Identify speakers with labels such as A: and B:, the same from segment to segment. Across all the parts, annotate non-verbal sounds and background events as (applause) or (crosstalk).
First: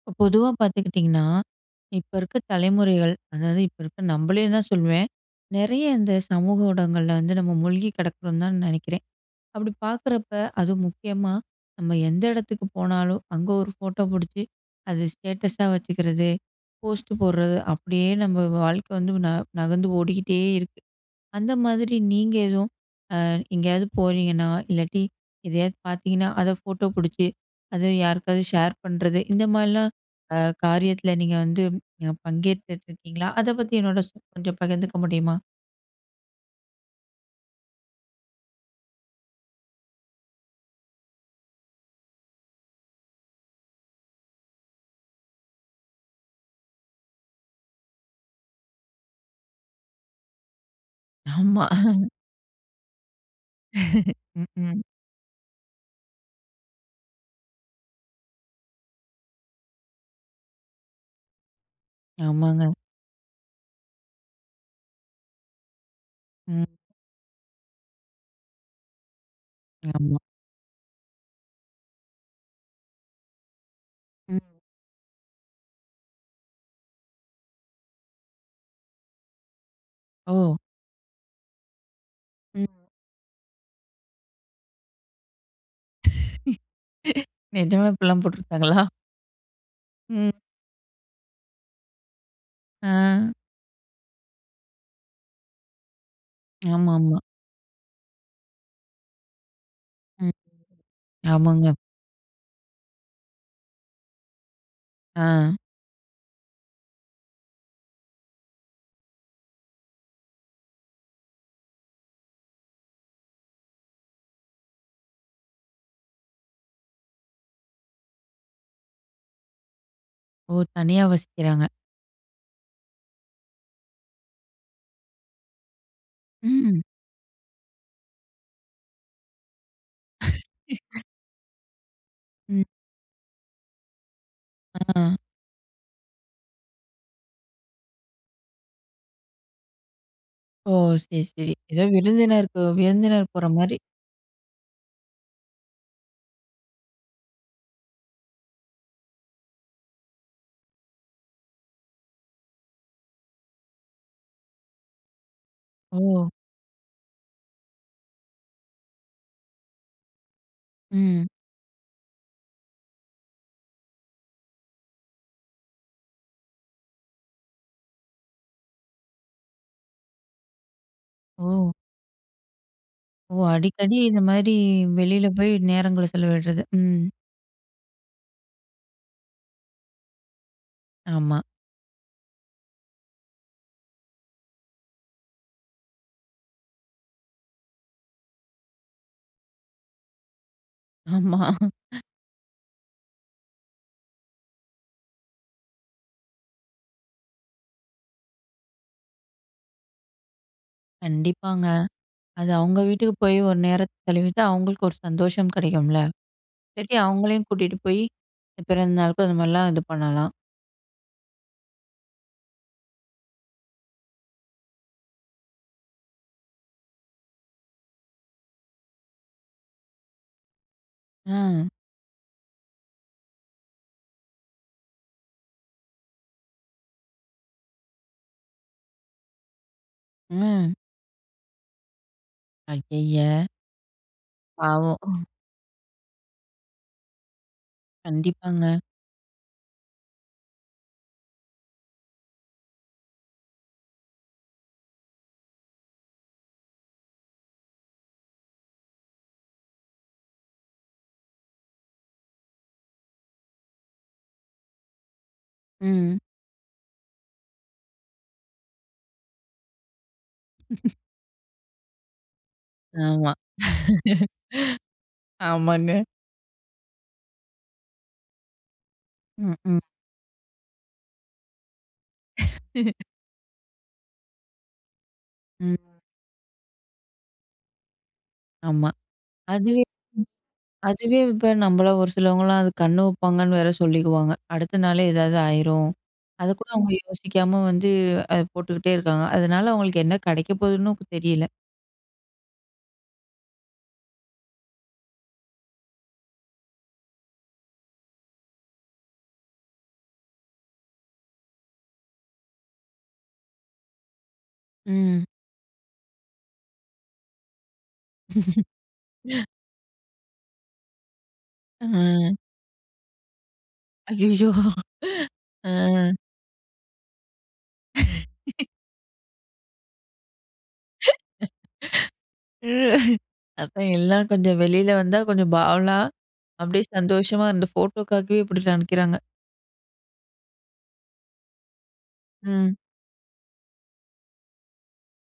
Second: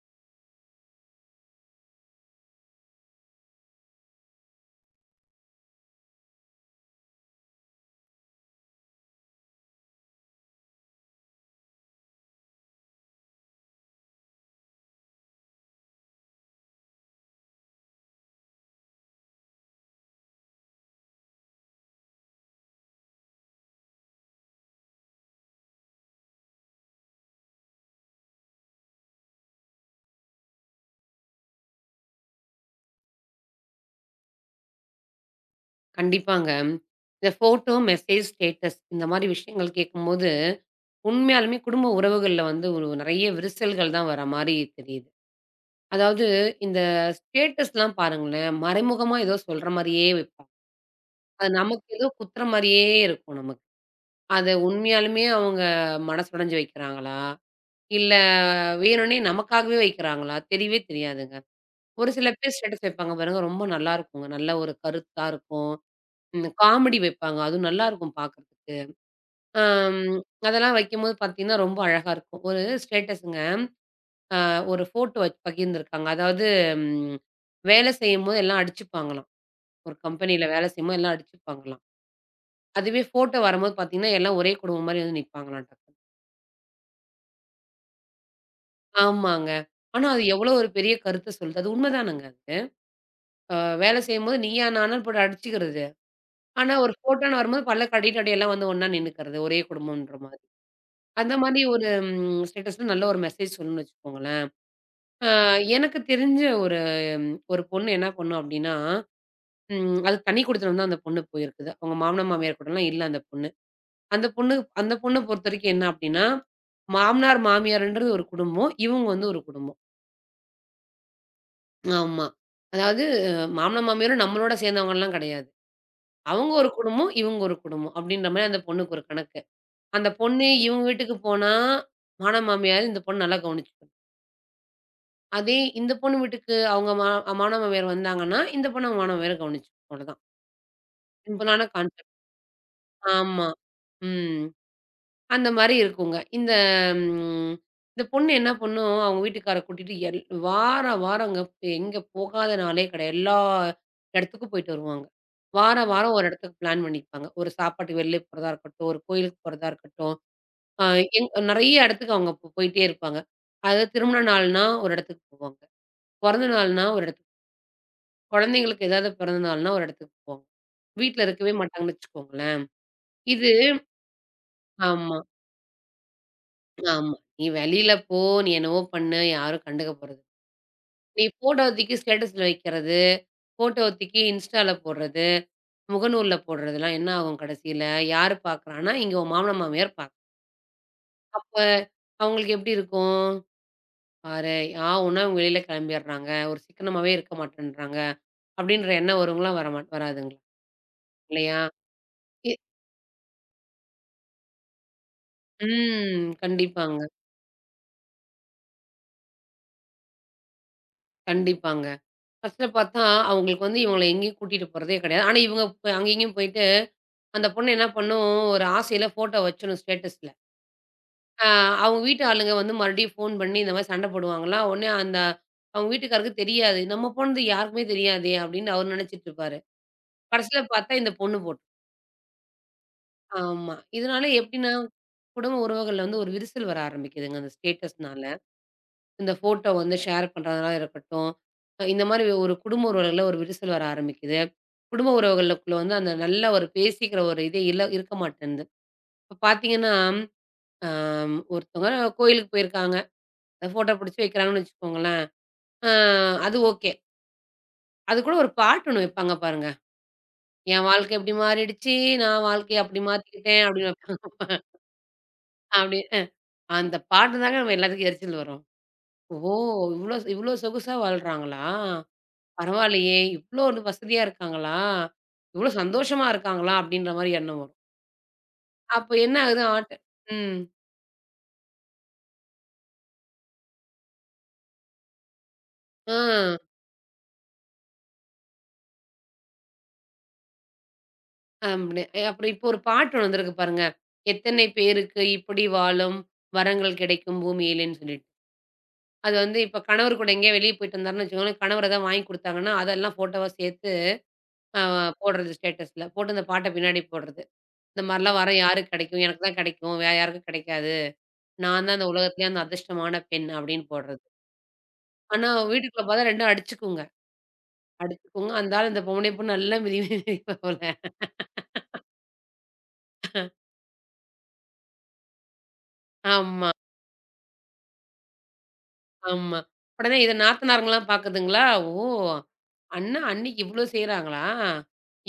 A: இப்ப பொதுவா பார்த்துக்கிட்டிங்கன்னா, இப்ப இருக்க தலைமுறைகள், அதாவது இப்ப இருக்க நம்பளே தான் சொல்வேன். நெறைய இந்த சமூக ஊடகங்கள்ல வந்து நம்ம மூழ்கி கிடக்குறோம்னு தான் நெனைக்கிறேன். அப்படி பார்க்குறப்ப, அதுவும் முக்கியமா நம்ம எந்த இடத்துக்கு போனாலும், அங்க ஒரு ஃபோட்டோ புடிச்சு, அது ஸ்டேட்டஸா வச்சுக்கிறது, போஸ்ட் போடுறது, அப்படியே நம்ம வாழ்க்கை வந்து நகர்ந்து ஓடிக்கிட்டே இருக்கு. அந்த மாதிரி நீங்க எதுவும் அ எங்கேயாவது போறீங்கன்னா, இல்லாட்டி எதையாவது பார்த்தீங்கன்னா, அத ஃபோட்டோ புடிச்சு, அது யாருக்காவது ஷேர் பண்றது, இந்த மாரிலாம் அ காரியத்துல நீங்க வந்து பங்கேத்துட்டுருக்கீங்களா? அத பத்தி என்னோட கொஞ்சம் பகிர்ந்துக்க முடியுமா?
B: கண்டிப்பாங்க. இந்த ஃபோட்டோ, மெசேஜ், ஸ்டேட்டஸ் இந்த மாரி விஷயங்கள் கேட்கும்போது, உண்மையாலுமே குடும்ப உறவுகள்ல வந்து ஒரு நெறைய விரிசல்கள் தான் வர மாரி தெரியுது. அதாவது இந்த ஸ்டேட்டஸ்லாம் பாருங்களேன், மறைமுகமா ஏதோ சொல்ற மாரியே வைப்பாங்க. அது
A: ஆமா.
B: நமக்கு ஏதோ குத்துற மாரியே இருக்கும் நமக்கு. அத
A: ம்ஹ்ம்.
B: உண்மையாலுமே அவங்க மனசுடைஞ்சு வைக்கிறாங்களா? இல்ல வேணும்னே நமக்காகவே வைக்கிறாங்களா? தெரியவே தெரியாதுங்க. ஒரு சில பேர்
A: ஆமாங்க.
B: ஸ்டேட்டஸ் வைப்பாங்க பாருங்க, ரொம்ப நல்லாருக்குங்க. நல்ல ஒரு கருத்தா இருக்கும்.
A: ம்.
B: காமெடி வைப்பாங்க. அதுவும் நல்லாருக்கும் பார்க்கறதுக்கு. அம்
A: ஆமா.
B: அதெல்லாம் வைக்கும்போது பார்த்தீங்கன்னா, ரொம்ப அழகா இருக்கும். ஒரு ஸ்டேட்டஸுங்க. அ
A: ம்.
B: ஒரு ஃபோட்டோ வச்சு பகிர்ந்திருக்காங்க. அதாவது ம் வேலை செய்யும்போது எல்லாம் அடிச்சுப்பாங்களாம். ஒரு கம்பெனியில
A: ஓ!
B: வேலை செய்யும்போது எல்லாம் அடிச்சுப்பாங்களாம்.
A: ம்.
B: அதுவே ஃபோட்டோ வரும்போது பார்த்தீங்கன்னா, எல்லாம் ஒரே குடும்பம் மாரி வந்து நிப்பாங்களாம் டக்குனு.
A: நிஜமா இப்படிலாம் போட்டுருக்காங்களா?
B: ஆமாங்க. ஆனா, அது
A: ம்.
B: எவ்வளோ ஒரு பெரிய கருத்த சொல்லுது. அது உண்மைதானங்க அது.
A: ஆ.
B: அ வேலை செய்யும்போது நீயா நானான்னு போட்டு அடிச்சுக்கிறது. ஆனா, ஒரு
A: ஆமாமா.
B: ஃபோட்டோன்னு வரும்போது பல்ல கடிட்டு அப்படியே எல்லாம் வந்து ஒண்ணா நின்னுக்கிறது. ஒரே குடும்பம்ன்ற
A: ம்.
B: மாரி. அந்த மாரி
A: ஆமாங்க.
B: ஒரு ஸ்டேட்டஸ்ல நல்ல ஒரு மெசேஜ் சொல்லணும்னு வச்சுக்கோங்களேன்.
A: ஆ.
B: அ எனக்கு தெரிஞ்ச ஒரு ஒரு பொண்ணு என்ன பண்ணும் அப்டின்னா, அது தனி குடித்தனம் தான் அந்த பொண்ணு போயிருக்குது. அவங்க மாமனார், மாமியார் கூடலாம் இல்ல அந்த பொண்ணு. அந்த பொண்ணு அந்த பொண்ண பொறுத்தவரைக்கும் என்ன அப்டின்னா, மாமனார், மாமியார்ன்றது ஒரு குடும்பம். இவங்க வந்து ஒரு குடும்பம்.
A: ஓ! தனியா வசிக்கிறாங்க.
B: ஆமா. அதாவது மாமனார், மாமியாரும் நம்மளோட சேர்ந்தவங்கலாம் கிடையாது. அவங்க ஒரு
A: ம்.
B: குடும்பம், இவங்க ஒரு குடும்பம் அப்டின்ற மாரி அந்த பொண்ணுக்கு ஒரு கணக்கு. அந்த பொண்ணு இவங்க வீட்டுக்கு போனா, மாமனார்,
A: ம்.
B: மாமியார் இந்த பொண்ணு நல்லா கவனிச்சு
A: ஆ.
B: அதே இந்த பொண்ணு வீட்டுக்கு அவங்க மாணவன் வந்தாங்கன்னா, இந்த பொண்ண மாணவன் கவனிச்சுக்கும். அவ்வளோதான். ம்.
A: ஓ! சரி, சரி.
B: சிம்பிளான
A: ஏதோ
B: கான்செப்ட்.
A: விருந்தினருக்கு விருந்தினர்
B: ஆமா.
A: போற மாரி.
B: ம். அந்த மாரி இருக்குங்க. ம் இந்த பொண்ணு என்ன பண்ணும், அவங்க வீட்டுக்கார கூட்டிட்டு எல் வார வாரங்க எங்க போகாத நாளே கிடையாது. எல்லா இடத்துக்கும் போயிட்டு வருவாங்க. வார வாரம் ஒரு
A: ஓ!
B: இடத்துக்கு பிளான் பண்ணிப்பாங்க. ஒரு சாப்பாட்டுக்கு வெளில போறதா இருக்கட்டும், ஒரு கோயிலுக்கு போறதா இருக்கட்டும். அ
A: ம்.
B: எங் நெறைய இடத்துக்கு அவங்க போயிட்டே இருப்பாங்க. அதாவது திருமண நாள்னா ஒரு இடத்துக்கு போவாங்க. பொறந்த நாள்னா ஒரு இடத்துக்கு குழந்தைங்களுக்கு ஏதாவது பிறந்த நாள்னா ஒரு இடத்துக்கு போவோம். வீட்ல இருக்கவே
A: ஓ!
B: மாட்டாங்கன்னு வச்சுக்கோங்களேன்.
A: ஓ!
B: இது
A: அடிக்கடி இந்த மாரி
B: ஆமா,
A: வெளியில போய் நேரங்கள செலவிடுறது. ம்.
B: ஆமா. நீ வெளியில போ, நீ என்னவோ பண்ணு, யாரும் கண்டுக்க போறது நீ
A: ஆமா,
B: ஃபோட்டோவ தூக்கி ஸ்டேட்டஸ்ல வைக்கிறது, ஃபோட்டோவ தூக்கி இன்ஸ்டால போடுறது, முகநூல்ல போடுறதெல்லாம் என்ன ஆகும் கடைசியில? யாரு பார்க்குறான்னா, இங்க உன் மாமனார், மாமியார்
A: ஆமா.
B: அப்ப அவங்களுக்கு எப்படி இருக்கும்? பாரேன், ஆ ஊன்னா இவங்க வெளியில கிளம்பிடுறாங்க. ஒரு சிக்கனமாவே இருக்க மாட்டேன்றாங்க. அப்படின்ற எண்ணம் வருங்களா? வரமாட் வராதுங்களா? இல்லையா?
A: கண்டிப்பாங்க. அது
B: இ
A: அவங்க வீட்டுக்கு போய் ஒரு நேரத்த செலவிட்டா அவங்களுக்கு ஒரு சந்தோஷம் கிடைக்கும்ல.
B: ம்.
A: சரி
B: கண்டிப்பாங்க,
A: அவங்களையும் கூட்டிட்டு போய் இந்த பிறந்த நாளுக்கும் அந்த மாரிலாம் இது பண்ணலாம்.
B: கண்டிப்பாங்க. ஃபர்ஸ்ட்ல பார்த்தா, அவங்களுக்கு வந்து இவங்கள எங்கேயும் கூட்டிட்டு போறதே கிடையாது. ஆனா, இவங்க அங்கேயும் இங்கேயும் போயிட்டு, அந்த பொண்ணு என்ன பண்ணும், ஒரு ஆசையில ஃபோட்டோ வச்சிடும் ஸ்டேட்டஸ்ல.
A: ஆ,
B: ஆ அவங்க வீட்டு ஆளுங்க வந்து மறுபடியும் ஃபோன் பண்ணி இந்த மாரி சண்டை போடுவாங்களாம். உடனே அவங்க வீட்டுக்காரருக்கு தெரியாது. நம்ம போனது யாருக்குமே தெரியாதே! அப்படின்னு அவரு நினைச்சிட்டு இருப்பாரு. கடைசியில
A: ம்.
B: பார்த்தா இந்த பொண்ணு போட்டு
A: ஐயய்ய!
B: ஆமா. இதனால எப்படின்னா,
A: பாவம்.
B: குடும்ப உறவுகள்ல வந்து ஒரு விரிசல் வர ஆரம்பிக்குதுங்க, அந்த ஸ்டேட்டஸ்னால.
A: கண்டிப்பாங்க.
B: இந்த ஃபோட்டோ வந்து ஷேர் பண்றதா இருக்கட்டும். இந்த மாரி ஒரு குடும்ப உறவுகள்ல ஒரு விரிசல் வர ஆரம்பிக்குது. குடும்ப உறவுகளுக்குள்ள வந்து அந்த நல்ல ஒரு பேசிக்கிற ஒரு இது இல்ல இருக்க மாட்டேன்து. இப்ப பார்த்தீங்கன்னா, அ ஒருத்தவங்க கோயிலுக்கு போயிருக்காங்க. ஃபோட்டோ புடிச்சு வைக்கிறாங்கன்னு வச்சுக்கோங்களேன். அ
A: ம்.
B: அது ஓகே. அதுக்கூட ஒரு பாட்டு ஒண்ணு வைப்பாங்க பாருங்க. "என் வாழ்க்கை இப்படி மாறிடுச்சு. நான் வாழ்க்கைய அப்படி
A: ஆமா.
B: மாத்திக்கிட்டேன்" அப்படின்னு
A: (laughs)
B: வைப்பாங்க. அப்படி
A: ஆமாங்க.
B: அந்த பாட்டு தாங்க நம்ம எல்லாத்துக்கும் எரிச்சல் வரும். ஓ!
A: ம், ம்,
B: இவ்ளோ இவ்ளோ சொகுசா வாழ்றாங்களா? பரவாயில்லையே! இவ்ளோ வந்து வசதியா இருக்காங்களா? இவ்ளோ
A: ம்.
B: சந்தோஷமா இருக்காங்களா? அப்படின்ற மாரி எண்ணம் வரும்.
A: ஆமா.
B: அப்ப என்ன ஆகுது
A: அதுவே
B: ஆட்ட ம்.
A: அதுவே இப்ப நம்மள ஒரு சிலவங்கலாம் அது கண்ணு வைப்பாங்கன்னு வேற சொல்லிக்குவாங்க. அடுத்த நாளே ஏதாவது ஆயிரும்.
B: ஆ
A: அதக்கூட அவங்க யோசிக்காம வந்து அத போட்டுக்கிட்டே இருக்காங்க. அதனால அவங்களுக்கு என்ன கிடைக்க போதுன்னு தெரியல.
B: அப்டி அப்புறம் இப்போ ஒரு பாட்டு ஒண்ணு வந்திருக்கு பாருங்க. எத்தனை பேருக்கு இப்படி வாழும் வரங்கள் கிடைக்கும் பூமியிலேன்னு சொல்லிட்டு. அது வந்து இப்ப கணவர் கூட எங்கேயோ வெளிய போயிட்டு வந்தாருன்னு வச்சுக்கோங்களேன், கணவர் ஏதாவது வாங்கி குடுத்தாங்கன்னா, அதெல்லாம் ஃபோட்டோவா சேர்த்து அ
A: ம்.
B: போடுறது ஸ்டேட்டஸ்ல. போட்டு இந்த பாட்ட பின்னாடி போடுறது. இந்த மாரிலாம் வரம் யாருக்கு கிடைக்கும்? எனக்கு தான் கிடைக்கும். வேற யாருக்கும் கிடைக்காது. நான்
A: அ.
B: தான் இந்த உலகத்திலேயே அந்த அதிர்ஷ்டமான பெண் அப்படின்னு போடுறது.
A: ஐயய்யோ!
B: ஆனா, வீட்டுக்குள்ள
A: அ.
B: பார்த்தா 2ம் அடிச்சுக்குங்க. அடிச்சுக்குங்க. அந்த ஆள் இந்த பொம்பளை பொண்ணு நல்லா மிதி மிதி போல.
A: அதான் எல்லாம் கொஞ்சம் வெளியில வந்தா கொஞ்சம் பாவலா,
B: ஆமா,
A: அப்படியே சந்தோஷமா இந்த ஃபோட்டோக்காகவே இப்படி நினைக்கிறாங்க.
B: ஆமா. உடனே இத நாத்தனாருங்கலாம் பார்க்குதுங்களா, ஓ!
A: ம்.
B: அண்ணா அண்ணிக்கு இவ்ளோ செய்றாங்களா?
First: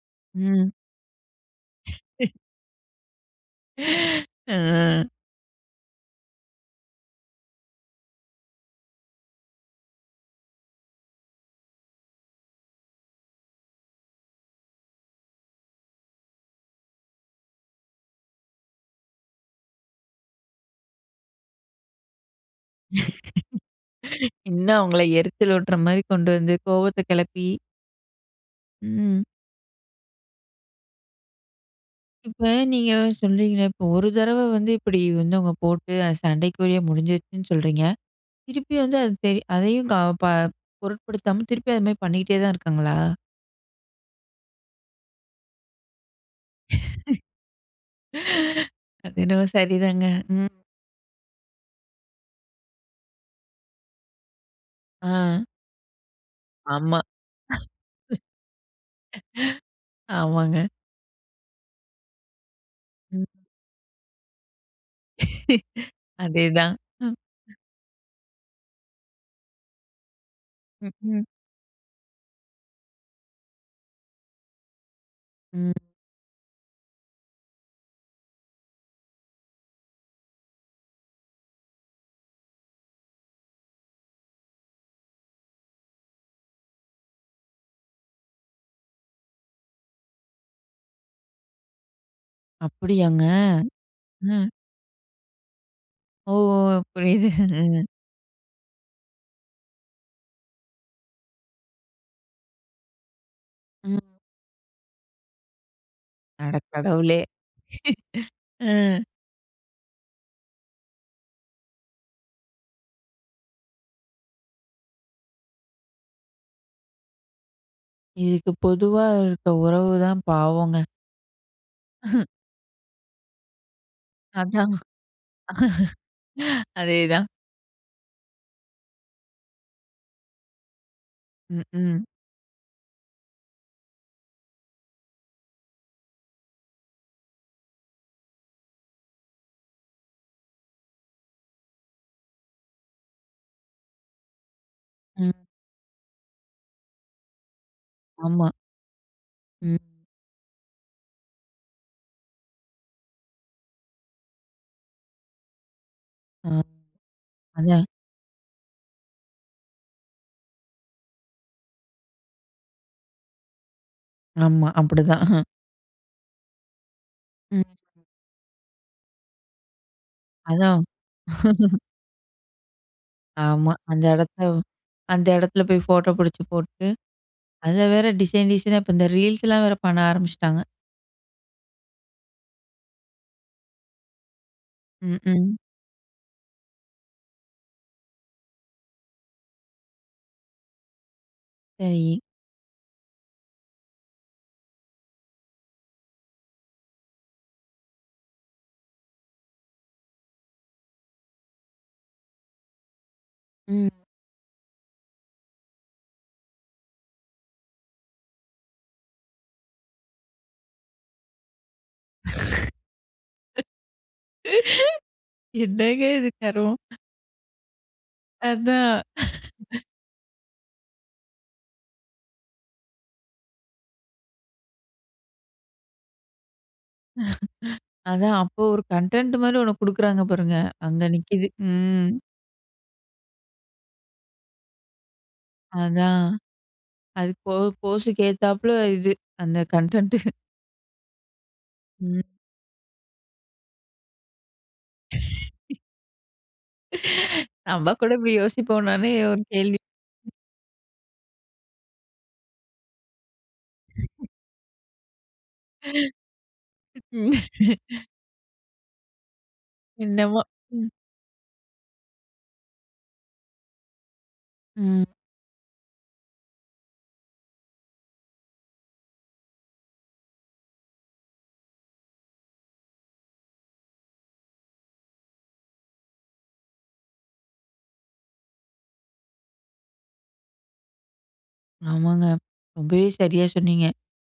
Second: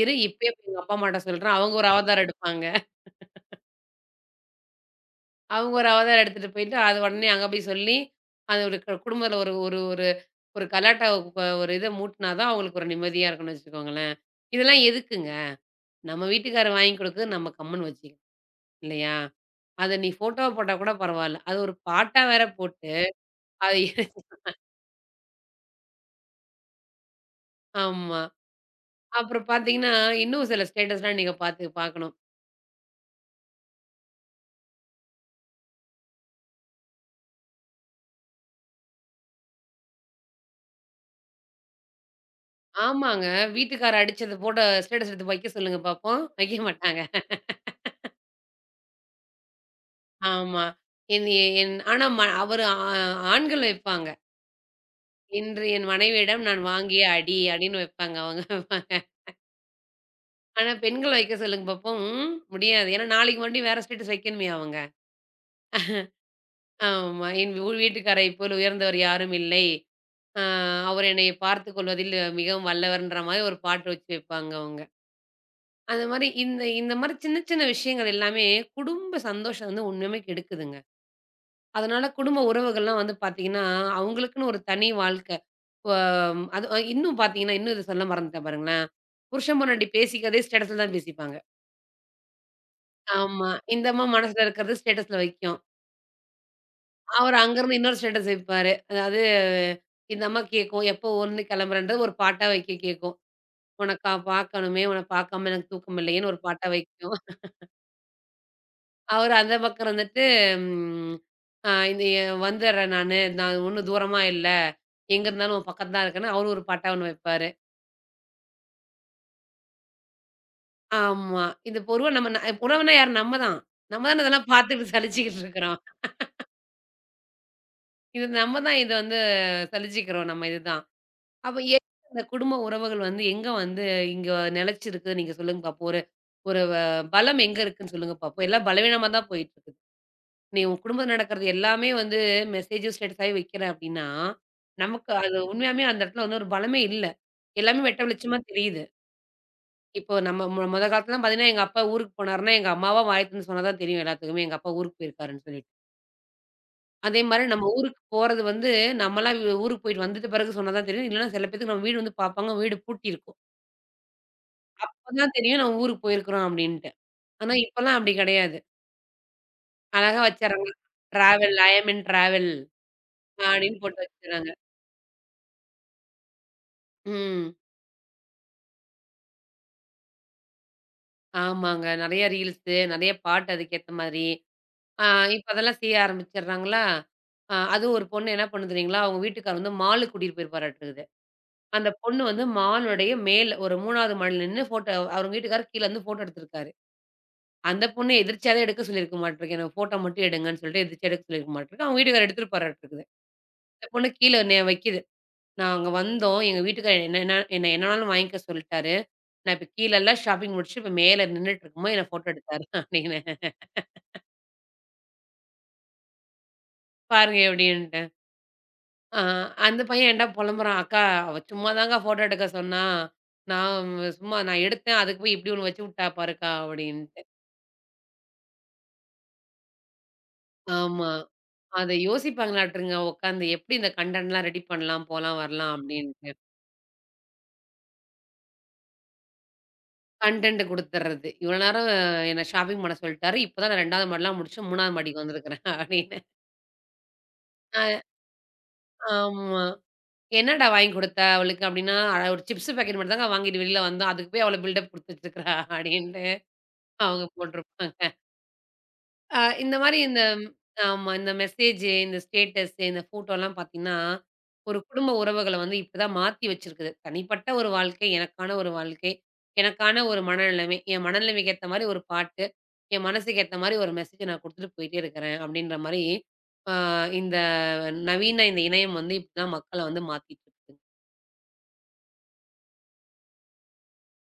B: இரு இப்பயே போய்
A: ம்.
B: எங்க அப்பா அம்மாட்ட சொல்றேன். அவங்க ஒரு அவதாரம் எடுப்பாங்க.
A: அ.
B: அவங்க ஒரு அவதாரம் எடுத்துட்டு போயிட்டு, அது உடனே அங்க போய் சொல்லி, அது ஒரு குடும்பத்தில ஒரு ஒரு ஒரு ஒரு கலாட்டா ஒரு இத மூட்டுனா தான் அவங்களுக்கு ஒரு நிம்மதியா இருக்கும்னு வச்சுக்கோங்களேன். இதெல்லாம் எதுக்குங்க? நம்ம வீட்டுக்காரர் வாங்கி குடுக்குறது நம்ம கம்முன்னு வச்சுக்கணும். இல்லையா? அத நீ ஃபோட்டோவா போட்டா கூட பரவால்ல. அது ஒரு பாட்டா வேற போட்டு, அது (laughs)
A: இன்னும் அவங்கள எரிச்சல் ஊட்டுற மாரி கொண்டு வந்து கோவத்த கிளப்பி.
B: ஆமா.
A: ம்.
B: அப்புறம் பார்த்தீங்கன்னா, இன்னும் சில ஸ்டேட்டஸ்லாம் நீங்க பார்த்து பார்க்கணும்.
A: இப்ப நீங்க சொல்றீங்களே, இப்போ ஒரு தடவ வந்து இப்படி வந்து அவங்க போட்டு அது சண்டைக்குரிய முடிஞ்சிருச்சுன்னு சொல்றீங்க. திருப்பி வந்து அது அதையும் க ப பொருட்படுத்தாம திருப்பி அது மாரி பண்ணிக்கிட்டே தான் இருக்காங்களா?
B: ஆமாங்க. வீட்டுக்காரர் அடிச்சது போட்டோ ஸ்டேட்டஸ் எடுத்து வைக்க சொல்லுங்க பார்ப்போம். வைக்க மாட்டாங்க.
A: அது என்னவோ சரிதாங்க. ம்.
B: ஆமா. என்னைய என் ஆனா ம அவரு ஆ ஆண்கள் வைப்பாங்க.
A: ஆ.
B: "இன்று என் மனைவியிடம் நான்
A: ஆமா.
B: வாங்கிய அடி" அடின்னு வைப்பாங்க அவங்க.
A: ஆமாங்க.
B: ஆனா பெண்கள வைக்க சொல்லுங்க பார்ப்போம். ம் முடியாது. ஏன்னா நாளைக்கு மறுபடியும் வேற ஸ்டேட்டஸ் வைக்கணுமே அவங்க.
A: (laughs) ம். அதேதான். ம்.
B: ஆமா. "என் வீட்டுக்காரை போல் உயர்ந்தவர் யாரும் இல்லை. அ
A: ம்.
B: அவர்
A: ம்.
B: என்னைய பார்த்துக் கொள்வதில் மிகவும் வல்லவர்ன்ற மாரி ஒரு பாட்டு வச்சு வைப்பாங்க அவங்க.
A: ம்.
B: அந்த மாரி இந்த இந்த மாரி சின்ன சின்ன விஷயங்கள் எல்லாமே குடும்ப சந்தோஷம் வந்து உண்மையுமே கெடுக்குதுங்க. அதனால குடும்ப உறவுகள்லாம் வந்து பார்த்தீங்கன்னா, அவங்களுக்குன்னு ஒரு தனி வாழ்க்கை. வ அது இன்னும் பார்த்தீங்கன்னா, இன்னும் இத சொல்ல மறந்துட்டேன் பாருங்களேன். புருஷன் பொண்டாட்டி பேசிக்கிறதே ஸ்டேட்டஸ்ல தான் பேசிப்பாங்க.
A: அப்படியாங்க?
B: ஆமா. இந்த அம்மா மனசுல
A: ம்.
B: இருக்கிறது ஸ்டேட்டஸ்ல வைக்கும்.
A: ஓ! புரியுது.
B: அவர் அங்கருந்து
A: ம்.
B: இன்னொரு ஸ்டேட்டஸ் வைப்பாரு. அதாவது இந்த அம்மா கேட்கும். எப்போ ஊர்லருந்து கிளம்புறன்றது ஒரு பாட்டா வைக்க கேட்கும். உனக்கா
A: ம்.
B: பார்க்கணுமே! உன்ன பார்க்காம எனக்கு தூக்கம் இல்லையேன்னு ஒரு
A: அட
B: பாட்ட வைக்கும்.
A: கடவுளே! அ.
B: அவரு அந்த பக்கம் இருந்துட்டு, ம் அ இந்த எ வந்துர்றேன் நானு. நான் ஒண்ணும் தூரமா இல்ல. எங்க இருந்தாலும் உன் பக்கத்து தான் இருக்கேன்னு அவரு ஒரு பாட்டா ஒண்ணு வைப்பாரு.
A: இதுக்கு பொதுவா இருக்க உறவு தான் பாவங்க.
B: ஆமா. இது பொ உறவ நம்ம ந
A: (laughs)
B: உறவுனா யாரு? நம்ம தான். நம்ம தான இதெல்லாம்
A: அதான்.
B: பார்த்துக்கிட்டு சலிச்சுக்கிட்டு இருக்கிறோம்.
A: அதேதான்.
B: இது நம்ம தான் இத வந்து சலிச்சுக்கிறோம். நம்ம இதுதான். அப்ப
A: ம்.
B: எங்க
A: ம்.
B: இந்த குடும்ப உறவுகள் வந்து எங்க வந்து இங்க நிலைச்சிருக்கு? நீங்க சொல்லுங்க பார்ப்போம். ஒரு ஒரு வ பலம் எங்க இருக்குன்னு சொல்லுங்க பார்ப்போம். எல்லாம் பலவீனமா தான் போயிட்டுருக்கு. நீ உன் குடும்பத்தில நடக்கிறது எல்லாமே வந்து மெசேஜும், ஸ்டேட்டஸாவே வைக்கிற அப்படின்னா, நமக்கு
A: ம்.
B: அது உண்மையாலுமே அந்த இடத்துல வந்து ஒரு பலமே இல்ல. எல்லாமே வெட்ட வெளிச்சமா
A: ஆமா.
B: தெரியுது.
A: ம்.
B: இப்போ நம்ம மொத காலத்துலலாம் பார்த்தீங்கன்னா, எங்க அப்பா ஊருக்கு போனாருன்னா, எங்க அம்மாவா வாய திறந்து சொன்னா தான் தெரியும் எல்லாத்துக்குமே. எங்க அப்பா ஊருக்கு போயிருக்காருன்னு சொல்லிட்டு.
A: ஆ,
B: அதே மாரி நம்ம
A: அதான்.
B: ஊருக்கு போறது வந்து, நம்மலாம் ஊருக்கு போயிட்டு வந்துட்ட பிறகு சொன்னா தான் தெரியும். இல்லன்னா சில பேத்துக்கு நம்ம வீடு வந்து பார்ப்பாங்க, வீடு பூட்டியிருக்கும்.
A: ஆமா.
B: அப்ப
A: அப்படிதான்.
B: தான் தெரியும் நம்ம ஊருக்கு போயிருக்கிறோம் அப்படின்ட்டு. ஆனா
A: ம்.
B: இப்பலாம் அப்படி கிடையாது. அழகா வச்சுர்றாங்க.
A: அதான்.
B: Travel, I am in travel
A: ஆமா.
B: அப்படின்னு போட்டு வச்சுர்றாங்க.
A: அந்த இடத்துல போய் ஃபோட்டோ புடிச்சு போட்டு,
B: ம்.
A: அதில வேற டிசைன் டிசைனா இப்ப இந்த ரீல்ஸ்லாம் வேற பண்ண ஆரம்பிச்சுட்டாங்க.
B: ஆமாங்க. நெறைய ரீல்ஸு, நெறைய பாட்டு அதுக்கேத்த மாதிரி. ஆ
A: ம்,
B: இப்ப
A: ம்.
B: அதெல்லாம் செய்ய ஆரம்பிச்சர்றாங்களா? அதுவும் ஒரு பொண்ணு என்ன பண்ணும் தெரியுங்களா? அவங்க வீட்டுக்காரர் வந்து மாலுக்கு கூட்டிட்டு போயிருப்பாராட்டுருக்குது. அந்த
A: சரி.
B: பொண்ணு வந்து மாலுடைய மேல் ஒரு 3வது மாடில நின்னு ஃபோட்டோ அவங்க வீட்டுக்காரர் கீழ இருந்து ஃபோட்டோ எடுத்திருக்காரு. அந்த பொண்ணு எதிர்ச்சியா தான் எடுக்க சொல்லியிருக்க மாட்டிருக்கு. எனக்கு ஃபோட்டோ மட்டும் எடுங்கன்னு சொல்லிட்டு எதிர்ச்சியா எடுக்க சொல்லியிருக்க மாட்டிருக்கு. அவங்க வீட்டுக்காரர் எடுத்திருப்பாராட்டுருக்குது. இந்த
A: ம்.
B: பொண்ணு கீழ என்னைய வைக்கிது. நாங்க வந்தோம். எங்க வீட்டுக்காரர் என்னன்னா என்ன என்ன என்னனாலும் வாங்கிக்க சொல்ட்டாரு. நான் இப்ப கீழலாம் ஷாப்பிங் முடிச்சுட்டு இப்ப மேல நின்னுட்டு இருக்கும்போது என்ன ஃபோட்டோ எடுத்தாரு (laughs) அப்படின்னு.
A: என்னங்க இது கருமம்.
B: பாருங்க எப்படின்ட்டேன்.
A: அதான்.
B: அ அந்த பையன் என்ட்ட புலம்புறான், "அக்கா அவ சும்மாதாங்க ஃபோட்டோ எடுக்க சொன்னா. நான் சும்மா நான் எடுத்தேன். அதுக்கு போய் இப்படி ஒண்ணு வச்சு விட்டா பாருக்கா" அப்படின்ட்டு.
A: அதான். அப்போ ஒரு கன்டென்ட் மாரி ஒண்ணு குடுக்குறாங்க பாருங்க.
B: ஆமா.
A: அங்க நிக்கிது.
B: அத
A: ம்.
B: யோசிப்பாங்களாட்டுங்க உட்காந்து. எப்படி இந்த கன்டென்ட்லாம் ரெடி பண்ணலாம், போலாம், வரலாம்
A: அதான்.
B: அப்படின்ட்டு.
A: அது போஸுக்கு ஏத்தாப்புல இது. அந்த கன்டென்ட்டு.
B: கன்டென்ட் குடுத்துறது. இவ்வளோ நேரம்
A: ம்.
B: என்ன ஷாப்பிங் பண்ண சொல்ட்டாரு. இப்பதான் நான் 2வது மாடிலாம் முடிச்சு 3வது மாடிக்கு வந்திருக்கிறேன் (laughs) அப்படின்னு.
A: நம்ம
B: அ
A: கூட இப்படி யோசிப்போம்னானே ஒரு
B: ஆமா.
A: கேள்வி.
B: "என்னடா வாங்கி குடுத்த அவளுக்கு?" அப்படின்னா, "அட ஒரு சிப்ஸ் பாக்கெட் மட்டும் தாங்க வாங்கிட்டு வெளியில வந்தோம். அதுக்கு போய் அவ்வளோ பில்டப் குடுத்து வச்சிருக்கிறா" அப்படின்ட்டு அவங்க
A: ம்.
B: போட்டிருப்பாங்க. இந்த மாரி இந்த
A: என்னமோ. ம்.
B: ஆமா. இந்த மெசேஜு, இந்த ஸ்டேட்டஸு, இந்த ஃபோட்டோலாம் பார்த்தீங்கன்னா, ஒரு
A: ம்.
B: குடும்ப உறவுகள வந்து இப்படிதான் மாத்தி வச்சிருக்குது. தனிப்பட்ட ஒரு வாழ்க்கை, எனக்கான ஒரு வாழ்க்கை, எனக்கான ஒரு மனநிலைமை. என் மனநிலைமைக்கு ஏத்த மாரி ஒரு பாட்டு, என் மனசுக்கு ஏத்த மாரி ஒரு மெசேஜ நான் குடுத்துட்டு போயிட்டே இருக்கிறேன். அப்படின்ற மாரி, அ இந்த நவீன இந்த இணையம் வந்து இப்படிதான் மக்கள வந்து மாத்திட்டு இருக்குங்க.
A: ஆமாங்க. ரொம்பவே சரியா சொன்னீங்க.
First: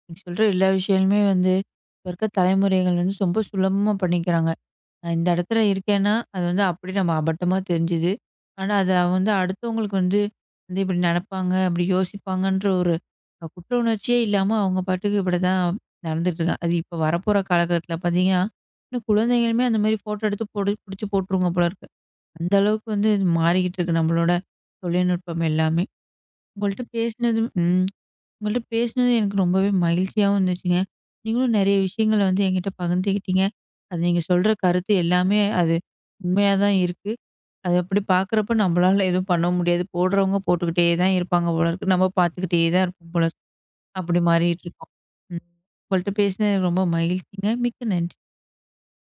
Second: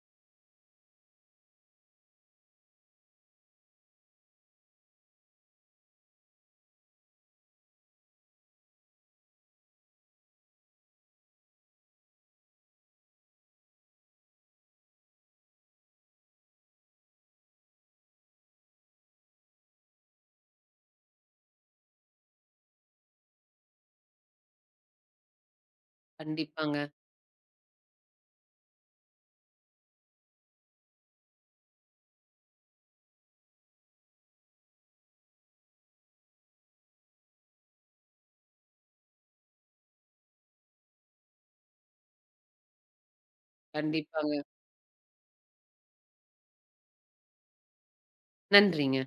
A: நீங்க சொல்ற எல்லா விஷயமுமே வந்து, இப்ப இருக்க தலைமுறைகள் வந்து ரொம்ப சுலபமா பண்ணிக்கிறாங்க. நான் இந்த இடத்துல இருக்கேன்னா, அது வந்து அப்படி நம்ம அபட்டமா தெரிஞ்சுது. ஆனா, அத வந்து அடுத்தவங்களுக்கு வந்து, இப்படி நடப்பாங்க, அப்படி யோசிப்பாங்கன்ற ஒரு குற்ற உணர்ச்சியே இல்லாம அவங்க பாட்டுக்கு இப்படிதான் நடந்துட்டு இருக்காங்க. அது இப்ப வரப்போற காலகட்டத்தில பார்த்தீங்கன்னா, இன்னும் குழந்தைங்களுமே அந்த மாரி ஃபோட்டோ எடுத்து புடிச்சு போட்டுருங்க போல இருக்கு. அந்த அளவுக்கு வந்து இது மாறிக்கிட்டு இருக்கு நம்மளோட தொழில்நுட்பம் எல்லாமே.
B: கண்டிப்பாங்க,
A: உங்கள்ட்ட பேசினது ம். உங்கள்ட்ட பேசினது எனக்கு ரொம்பவே மகிழ்ச்சியாகவும் இருந்துச்சுங்க. நீங்களும் நெறைய விஷயங்கள வந்து என்கிட்ட பகிர்ந்துக்கிட்டீங்க. அது நீங்க சொல்ற கருத்து எல்லாமே அது உண்மையா தான் இருக்கு. அது அப்படி பார்க்குறப்ப நம்மளால எதுவும் பண்ண முடியாது. போடுறவங்க போட்டுக்கிட்டே தான் இருப்பாங்க போல இருக்கு. நம்ம பார்த்துக்கிட்டே தான் இருப்போம் போல இருக்கு. அப்படி
B: கண்டிப்பாங்க.
A: மாறிட்டு இருக்கோம். ம். உங்கள்ட்ட பேசினது ரொம்ப மகிழ்ச்சிங்க. மிக்க நன்றி.
B: நன்றிங்க.